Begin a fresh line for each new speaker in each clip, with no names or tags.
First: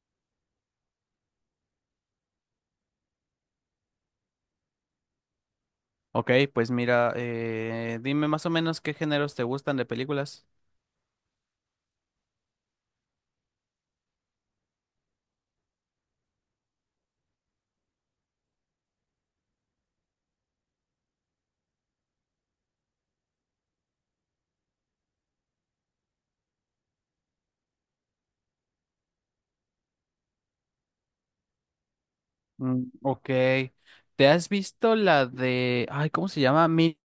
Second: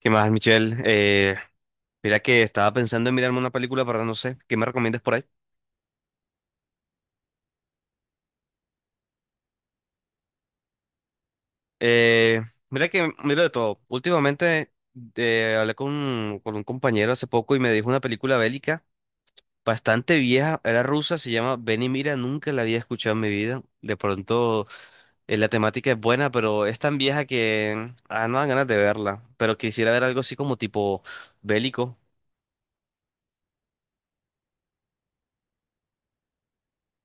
¿Qué más, Michelle? Mira que estaba pensando en mirarme una película, pero no sé, ¿qué me recomiendas por ahí?
Ok, pues mira, dime más o menos qué géneros te gustan de películas.
Eh, mira que miro de todo. Últimamente hablé con un compañero hace poco y me dijo una película bélica bastante vieja, era rusa, se llama Ven y mira, nunca la había escuchado en mi vida. De pronto la temática es buena, pero es tan vieja que no dan ganas de verla, pero quisiera ver algo así como tipo bélico.
Mm, ok, ¿te has visto la de... Ay, ¿cómo se llama? Mil...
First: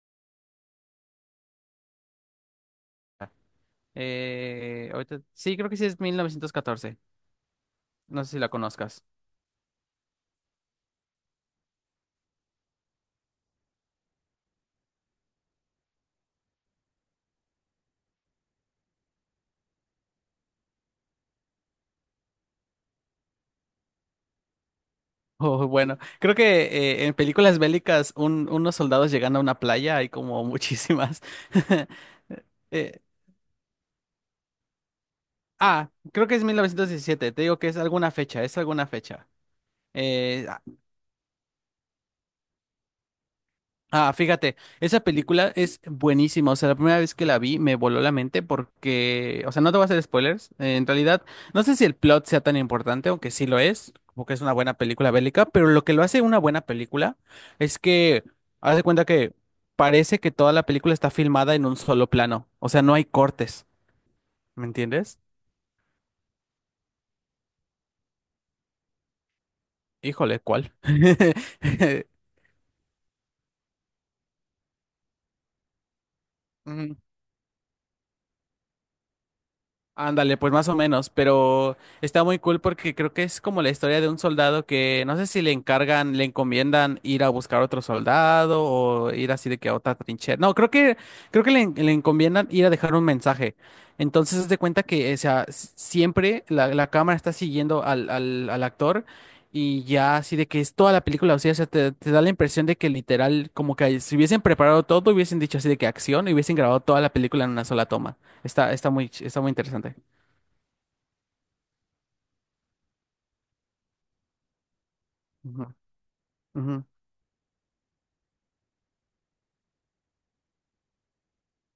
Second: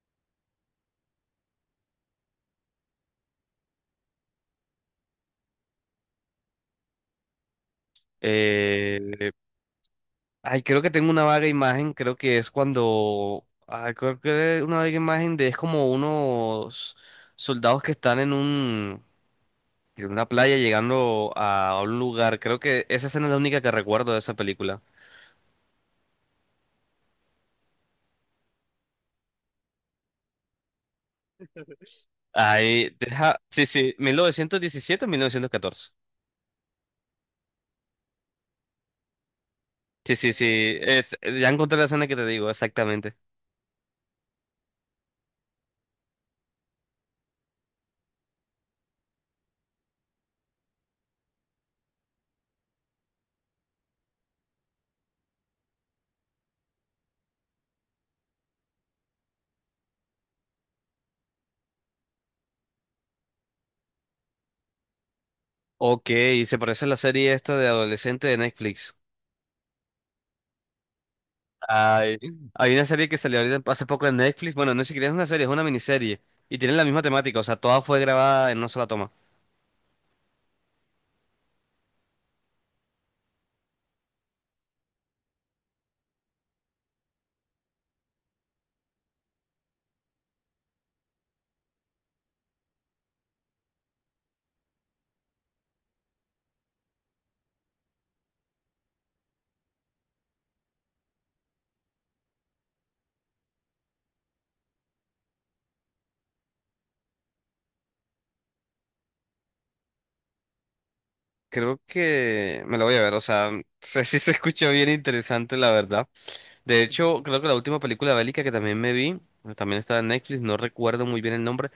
eh, ahorita- Sí, creo que sí es 1914. No sé si la conozcas.
Eh, Ay, creo que tengo una vaga imagen, creo que es cuando, ay, creo que es una vaga imagen de es como unos soldados que están en en una playa llegando a un lugar. Creo que esa escena es la única que recuerdo de esa película.
Oh, bueno, creo que en películas bélicas unos soldados llegando a una playa hay como muchísimas.
Ay,
Eh,
deja, sí, sí, mil novecientos diecisiete, 1914.
Creo que es 1917. Te digo que es alguna fecha, es alguna fecha.
Sí, sí,
Eh,
sí, ya encontré la escena que te digo, exactamente.
Fíjate, esa película es buenísima. O sea, la primera vez que la vi me voló la mente porque, o sea, no te voy a hacer spoilers. En realidad, no sé si el plot sea tan importante, aunque sí lo es, porque es una buena película bélica, pero lo que lo hace una buena película es que, haz de cuenta que parece que toda la película está filmada en un solo plano. O sea, no hay cortes, ¿me entiendes?
Ok, se parece a la serie esta de adolescente de Netflix.
Híjole, ¿cuál?
Ay, hay una serie que salió ahorita hace poco en Netflix. Bueno, no es siquiera es una serie, es una miniserie. Y tienen la
Ujú.
misma temática, o sea, toda fue grabada en una sola toma.
Ándale, pues más o menos, pero está muy cool porque creo que es como la historia de un soldado que no sé si le encargan, le encomiendan ir a buscar otro soldado o ir así de que a otra trinchera. No, creo que le encomiendan ir a dejar un mensaje. Entonces, haz de cuenta que, o sea, siempre la cámara está siguiendo al actor y ya así de que es toda la película, o sea, te da la impresión de que literal como que si hubiesen preparado todo, hubiesen dicho así de que acción y hubiesen grabado toda la película en una sola toma. Está muy interesante.
Creo que me la voy a ver, o sea, sé si se escucha bien interesante,
Ujú,
la verdad.
ujú,
De hecho, creo que la última película bélica que también me vi, también estaba en Netflix, no recuerdo muy bien el nombre,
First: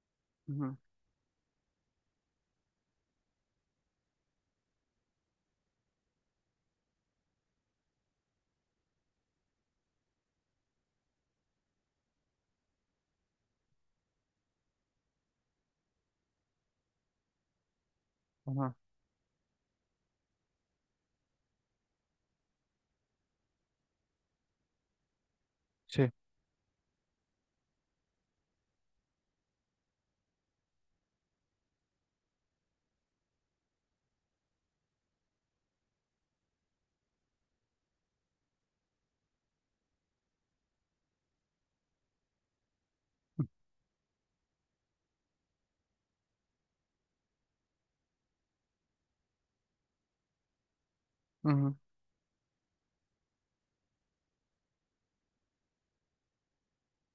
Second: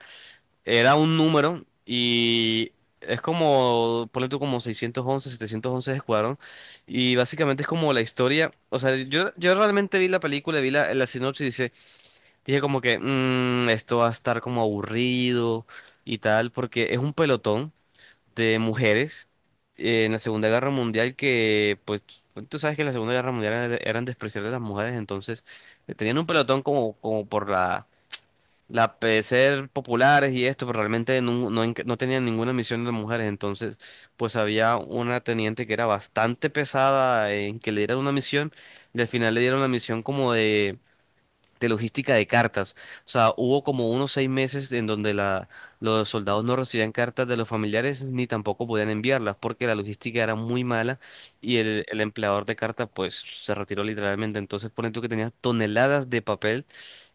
ujú,
era un número y es como, ponle tú como 611, 711 de Escuadrón. Y básicamente es como la historia, o sea, yo realmente vi la película, vi la sinopsis. Dije como que "Mm, esto va a estar como aburrido y tal", porque es un pelotón de
ujú,
mujeres en la Segunda Guerra Mundial que, pues, tú sabes que en la Segunda Guerra Mundial eran despreciables las mujeres, entonces
sí.
tenían un pelotón como, como por la ser populares y esto, pero realmente no, no, no tenían ninguna misión de mujeres, entonces, pues había una teniente que era bastante pesada en que le dieran una misión y al final le dieron una misión como de logística de cartas. O sea, hubo como unos 6 meses en donde los soldados no recibían cartas de los familiares ni tampoco podían enviarlas porque la logística era muy mala y el empleador de cartas pues se retiró literalmente. Entonces, ponen tú que tenías toneladas de papel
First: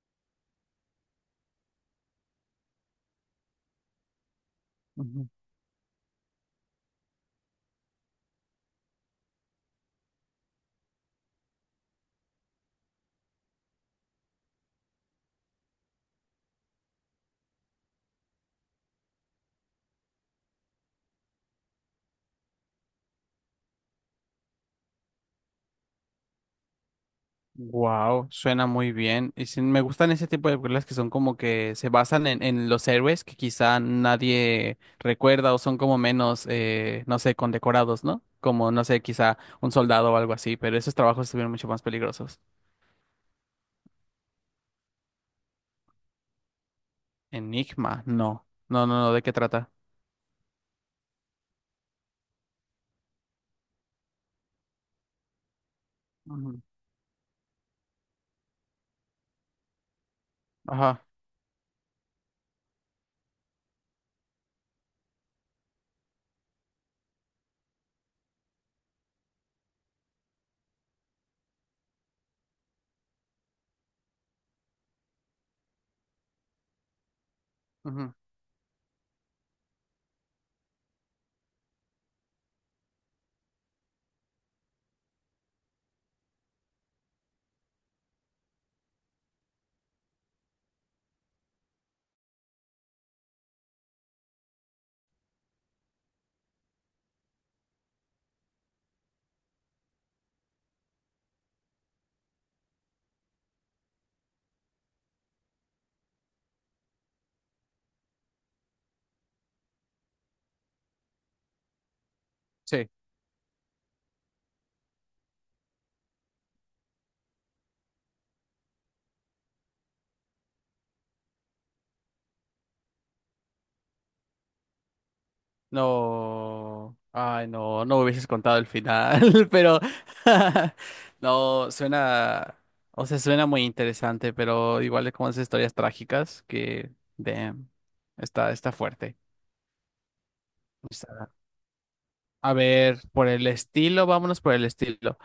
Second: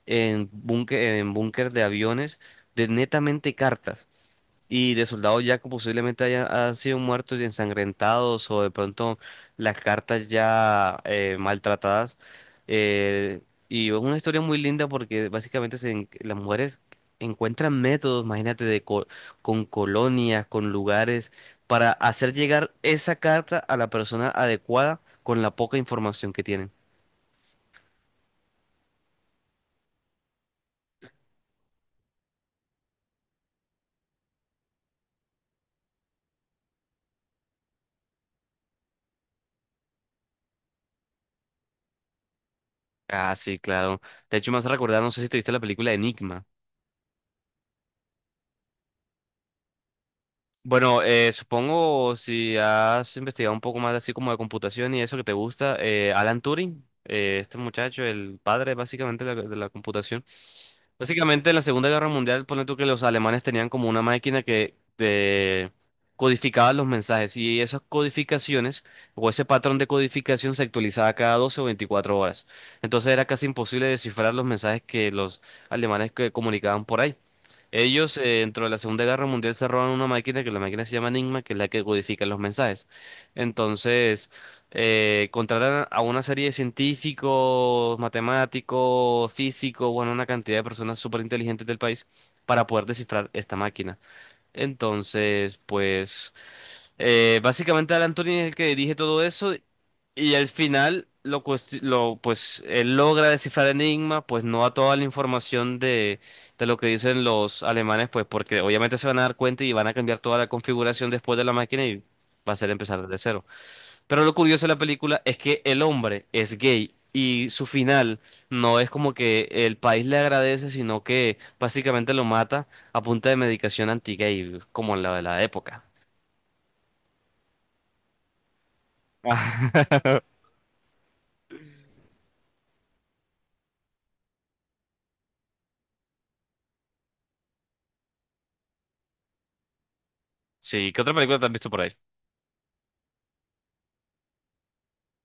en búnker de aviones de netamente cartas. Y de soldados ya que posiblemente han sido muertos y ensangrentados o de pronto las cartas ya maltratadas. Eh, y es una historia muy linda porque básicamente las mujeres encuentran métodos, imagínate, con colonias, con lugares, para hacer llegar esa carta a la persona adecuada con la poca información que tienen.
Wow, suena muy bien. Y sí, me gustan ese tipo de películas que son como que se basan en los héroes que quizá nadie recuerda o son como menos, no sé, condecorados, ¿no? Como, no sé, quizá un soldado o algo así, pero esos trabajos estuvieron mucho más peligrosos.
Ah, sí, claro. De hecho, me hace recordar, no sé si te viste la película Enigma.
Enigma, no. No, no, no, ¿de qué trata?
Bueno, supongo si has investigado un poco más así como de computación y eso que te gusta, Alan
Ujú,
Turing, este muchacho, el padre básicamente de de la computación.
ajá.
Básicamente en la Segunda Guerra Mundial, ponle tú que los alemanes tenían como una máquina que te codificaba los mensajes y esas codificaciones o ese patrón de codificación se actualizaba cada 12 o 24 horas. Entonces era casi imposible descifrar los mensajes que los alemanes que comunicaban por ahí.
Ujú,
Ellos, dentro de la Segunda Guerra Mundial, se roban una máquina que la máquina se llama Enigma, que es la que codifica los mensajes. Entonces, contratan a una serie de científicos, matemáticos, físicos, bueno, una cantidad de personas súper inteligentes del país para poder descifrar esta máquina. Entonces, pues. Básicamente Alan Turing es el que dirige todo eso y al final lo pues él logra descifrar el enigma, pues no a toda la información de lo que dicen los alemanes, pues porque obviamente se van a dar cuenta y van a cambiar toda la configuración después de la máquina y va a ser
sí.
empezar desde cero. Pero lo curioso de la película es que el hombre es gay y su final no es como que el país le agradece, sino que básicamente lo mata a punta de medicación anti-gay, como la de la época.
No, ay, no, no me hubieses contado el final, pero no, suena, o sea, suena muy interesante, pero igual es como esas historias trágicas que, damn, está fuerte.
Sí, ¿qué otra
Está-
película te has visto por ahí?
A ver, por el estilo, vámonos por el estilo.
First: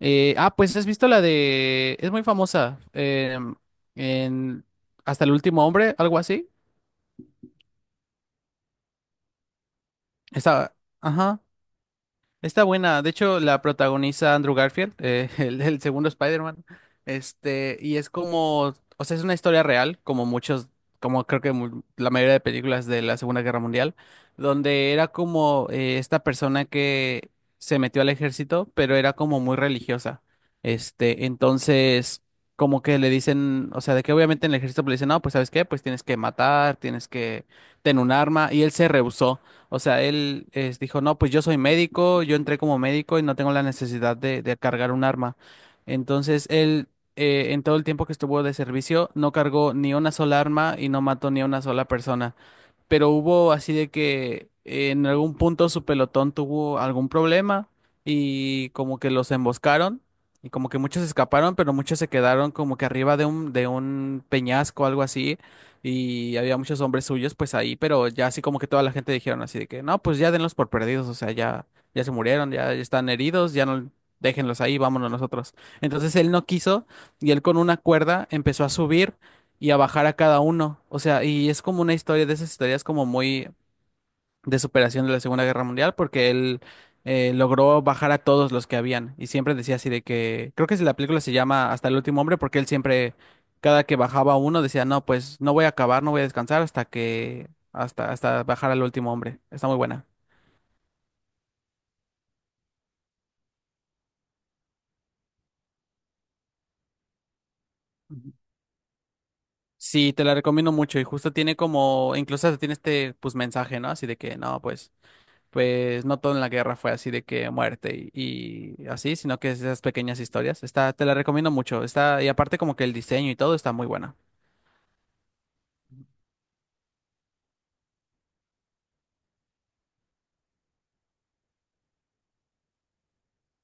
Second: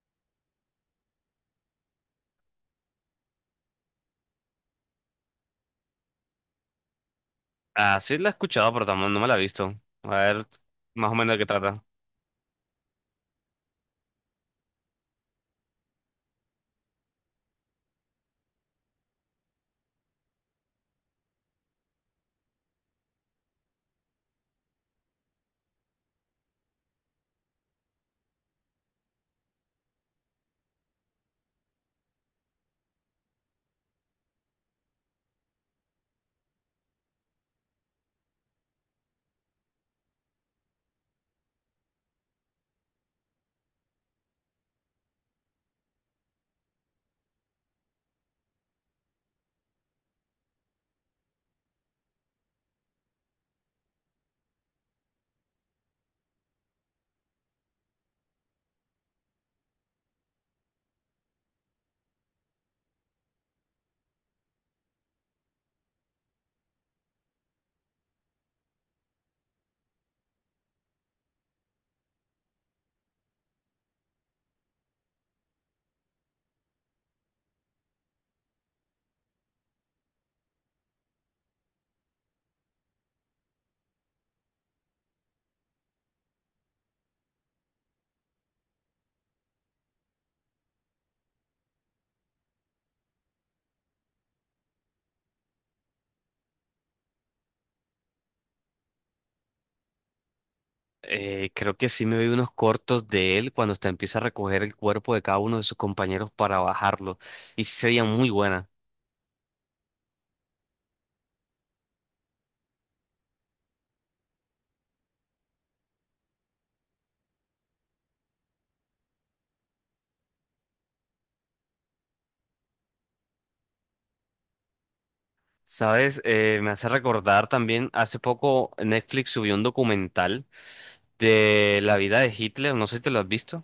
Pues has visto la de, es muy famosa, em, en Hasta el último hombre, algo así.
Ah, sí la he escuchado, pero tampoco no me la he visto. A ver,
Está,
más o menos de
ajá.
qué trata.
Está buena, de hecho la protagoniza Andrew Garfield, el segundo Spider-Man, este, y es como, o sea, es una historia real, como muchos, como creo que la mayoría de películas de la Segunda Guerra Mundial, donde era como esta persona que se metió al ejército, pero era como muy religiosa, este, entonces, como que le dicen, o sea, de que obviamente en el ejército le dicen, no, pues ¿sabes qué? Pues tienes que matar, tienes que tener un arma, y él se rehusó. O sea, dijo, no, pues yo soy médico, yo entré como médico y no tengo la necesidad de cargar un arma. Entonces, él, en todo el tiempo que estuvo de servicio, no cargó ni una sola arma y no mató ni a una sola persona, pero hubo así de que en algún punto su pelotón tuvo algún problema y como que los emboscaron y como que muchos escaparon, pero muchos se quedaron como que arriba de de un peñasco o algo así y había muchos hombres suyos pues ahí, pero ya así como que toda la gente dijeron así de que no, pues ya denlos por perdidos, o sea, ya, ya se murieron, ya están heridos, ya no... Déjenlos ahí, vámonos nosotros. Entonces él no quiso y él con una cuerda empezó a subir y a bajar a cada uno. O sea, y es como una historia de esas historias como muy de superación de la Segunda Guerra Mundial, porque él logró bajar a todos los que habían. Y siempre decía así de que, creo que si la película se llama Hasta el último hombre, porque él siempre, cada que bajaba uno, decía, no, pues no voy a acabar, no voy a descansar hasta que, hasta, hasta bajar al último hombre. Está muy buena.
Creo que sí me vi unos cortos de él cuando hasta empieza a recoger el cuerpo de cada uno de sus compañeros para bajarlo. Y sí sería muy
Ujú.
buena.
Sí, te la recomiendo mucho y justo tiene como, incluso hasta tiene este pues mensaje, ¿no? Así de que no, pues pues no todo en la guerra fue así de que muerte y así, sino que esas pequeñas historias. Está, te la recomiendo mucho. Está, y aparte como que el diseño y todo está muy buena.
¿Sabes? Me hace recordar también, hace poco Netflix subió un documental de la vida de Hitler, no sé si te lo has visto.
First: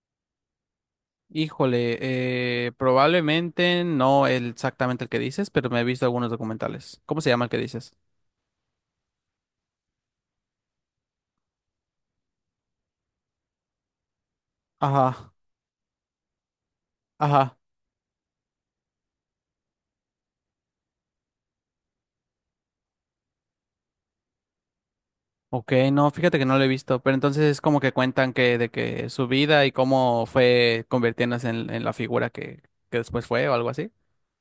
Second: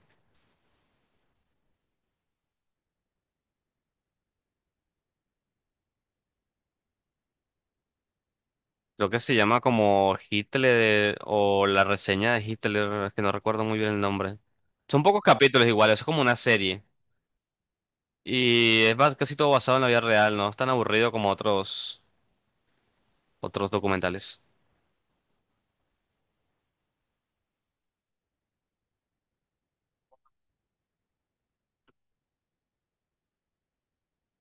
Híjole, probablemente no exactamente el que dices, pero me he visto algunos documentales. ¿Cómo se llama el que dices?
Creo que se llama como Hitler o la reseña de Hitler, es que no recuerdo muy bien el nombre. Son pocos
Ajá,
capítulos igual, es como una serie.
ajá.
Y casi todo basado en la vida real, ¿no? Es tan aburrido como otros documentales.
Ok, no, fíjate que no lo he visto, pero entonces es como que cuentan que de que su vida y cómo fue convirtiéndose en la figura que después fue o algo así.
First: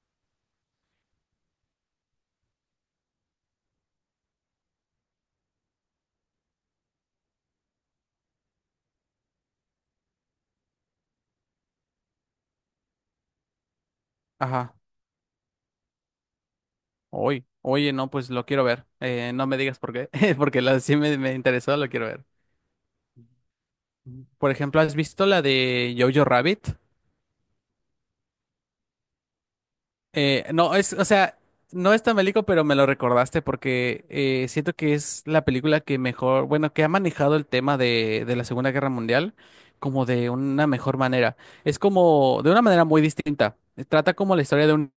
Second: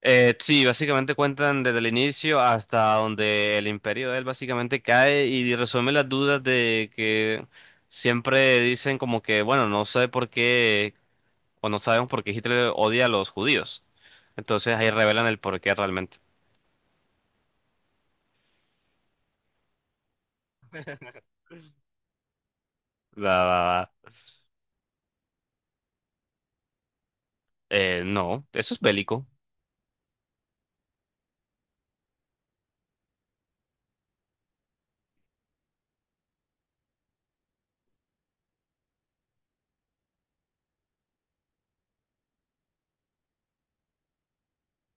Sí, básicamente cuentan desde el inicio hasta donde el imperio de él básicamente cae y resuelve las dudas de que siempre dicen como que, bueno, no sé por qué, o no sabemos por qué Hitler odia a los judíos.
Ajá.
Entonces ahí revelan el por qué realmente.
Oye, oye, no, pues lo quiero ver. No me digas por qué, porque la sí me interesó, lo quiero ver.
La,
Por ejemplo, ¿has visto la de Jojo Rabbit?
no, eso es bélico.
No, es, o sea, no es tan bélico, pero me lo recordaste porque siento que es la película que mejor, bueno, que ha manejado el tema de la Segunda Guerra Mundial como de una mejor manera. Es como, de una manera muy distinta. Trata como la historia de una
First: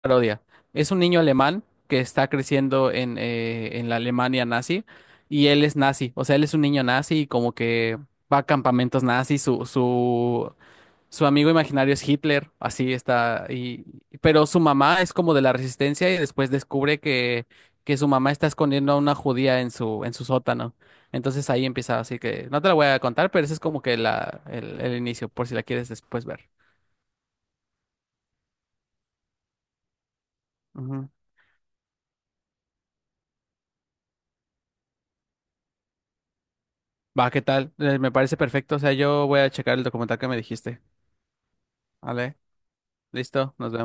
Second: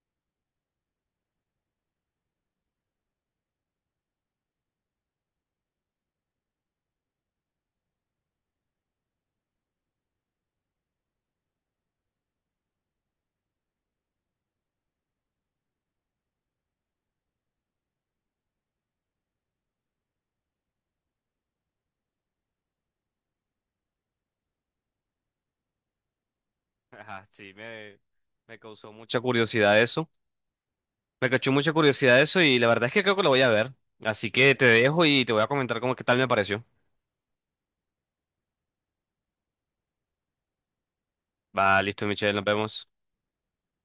parodia. Es un niño alemán que está creciendo en la Alemania nazi y él es nazi, o sea, él es un niño nazi y como que va a campamentos nazis, Su amigo imaginario es Hitler, así está. Y, pero su mamá es como de la resistencia y después descubre que su mamá está escondiendo a una judía en en su sótano. Entonces ahí empieza, así que no te la voy a contar, pero ese es como que el inicio, por si la quieres después ver.
Ajá, sí, me causó mucha curiosidad eso.
Ujú.
Me cachó mucha curiosidad eso y la verdad es que creo que lo voy a ver. Así que te dejo y te voy a comentar cómo qué tal me pareció.
Va, ¿qué tal? Me parece perfecto. O sea, yo voy a checar el documental que me dijiste.
Va, listo, Michelle,
¿Vale?
nos vemos.
Listo, nos vemos.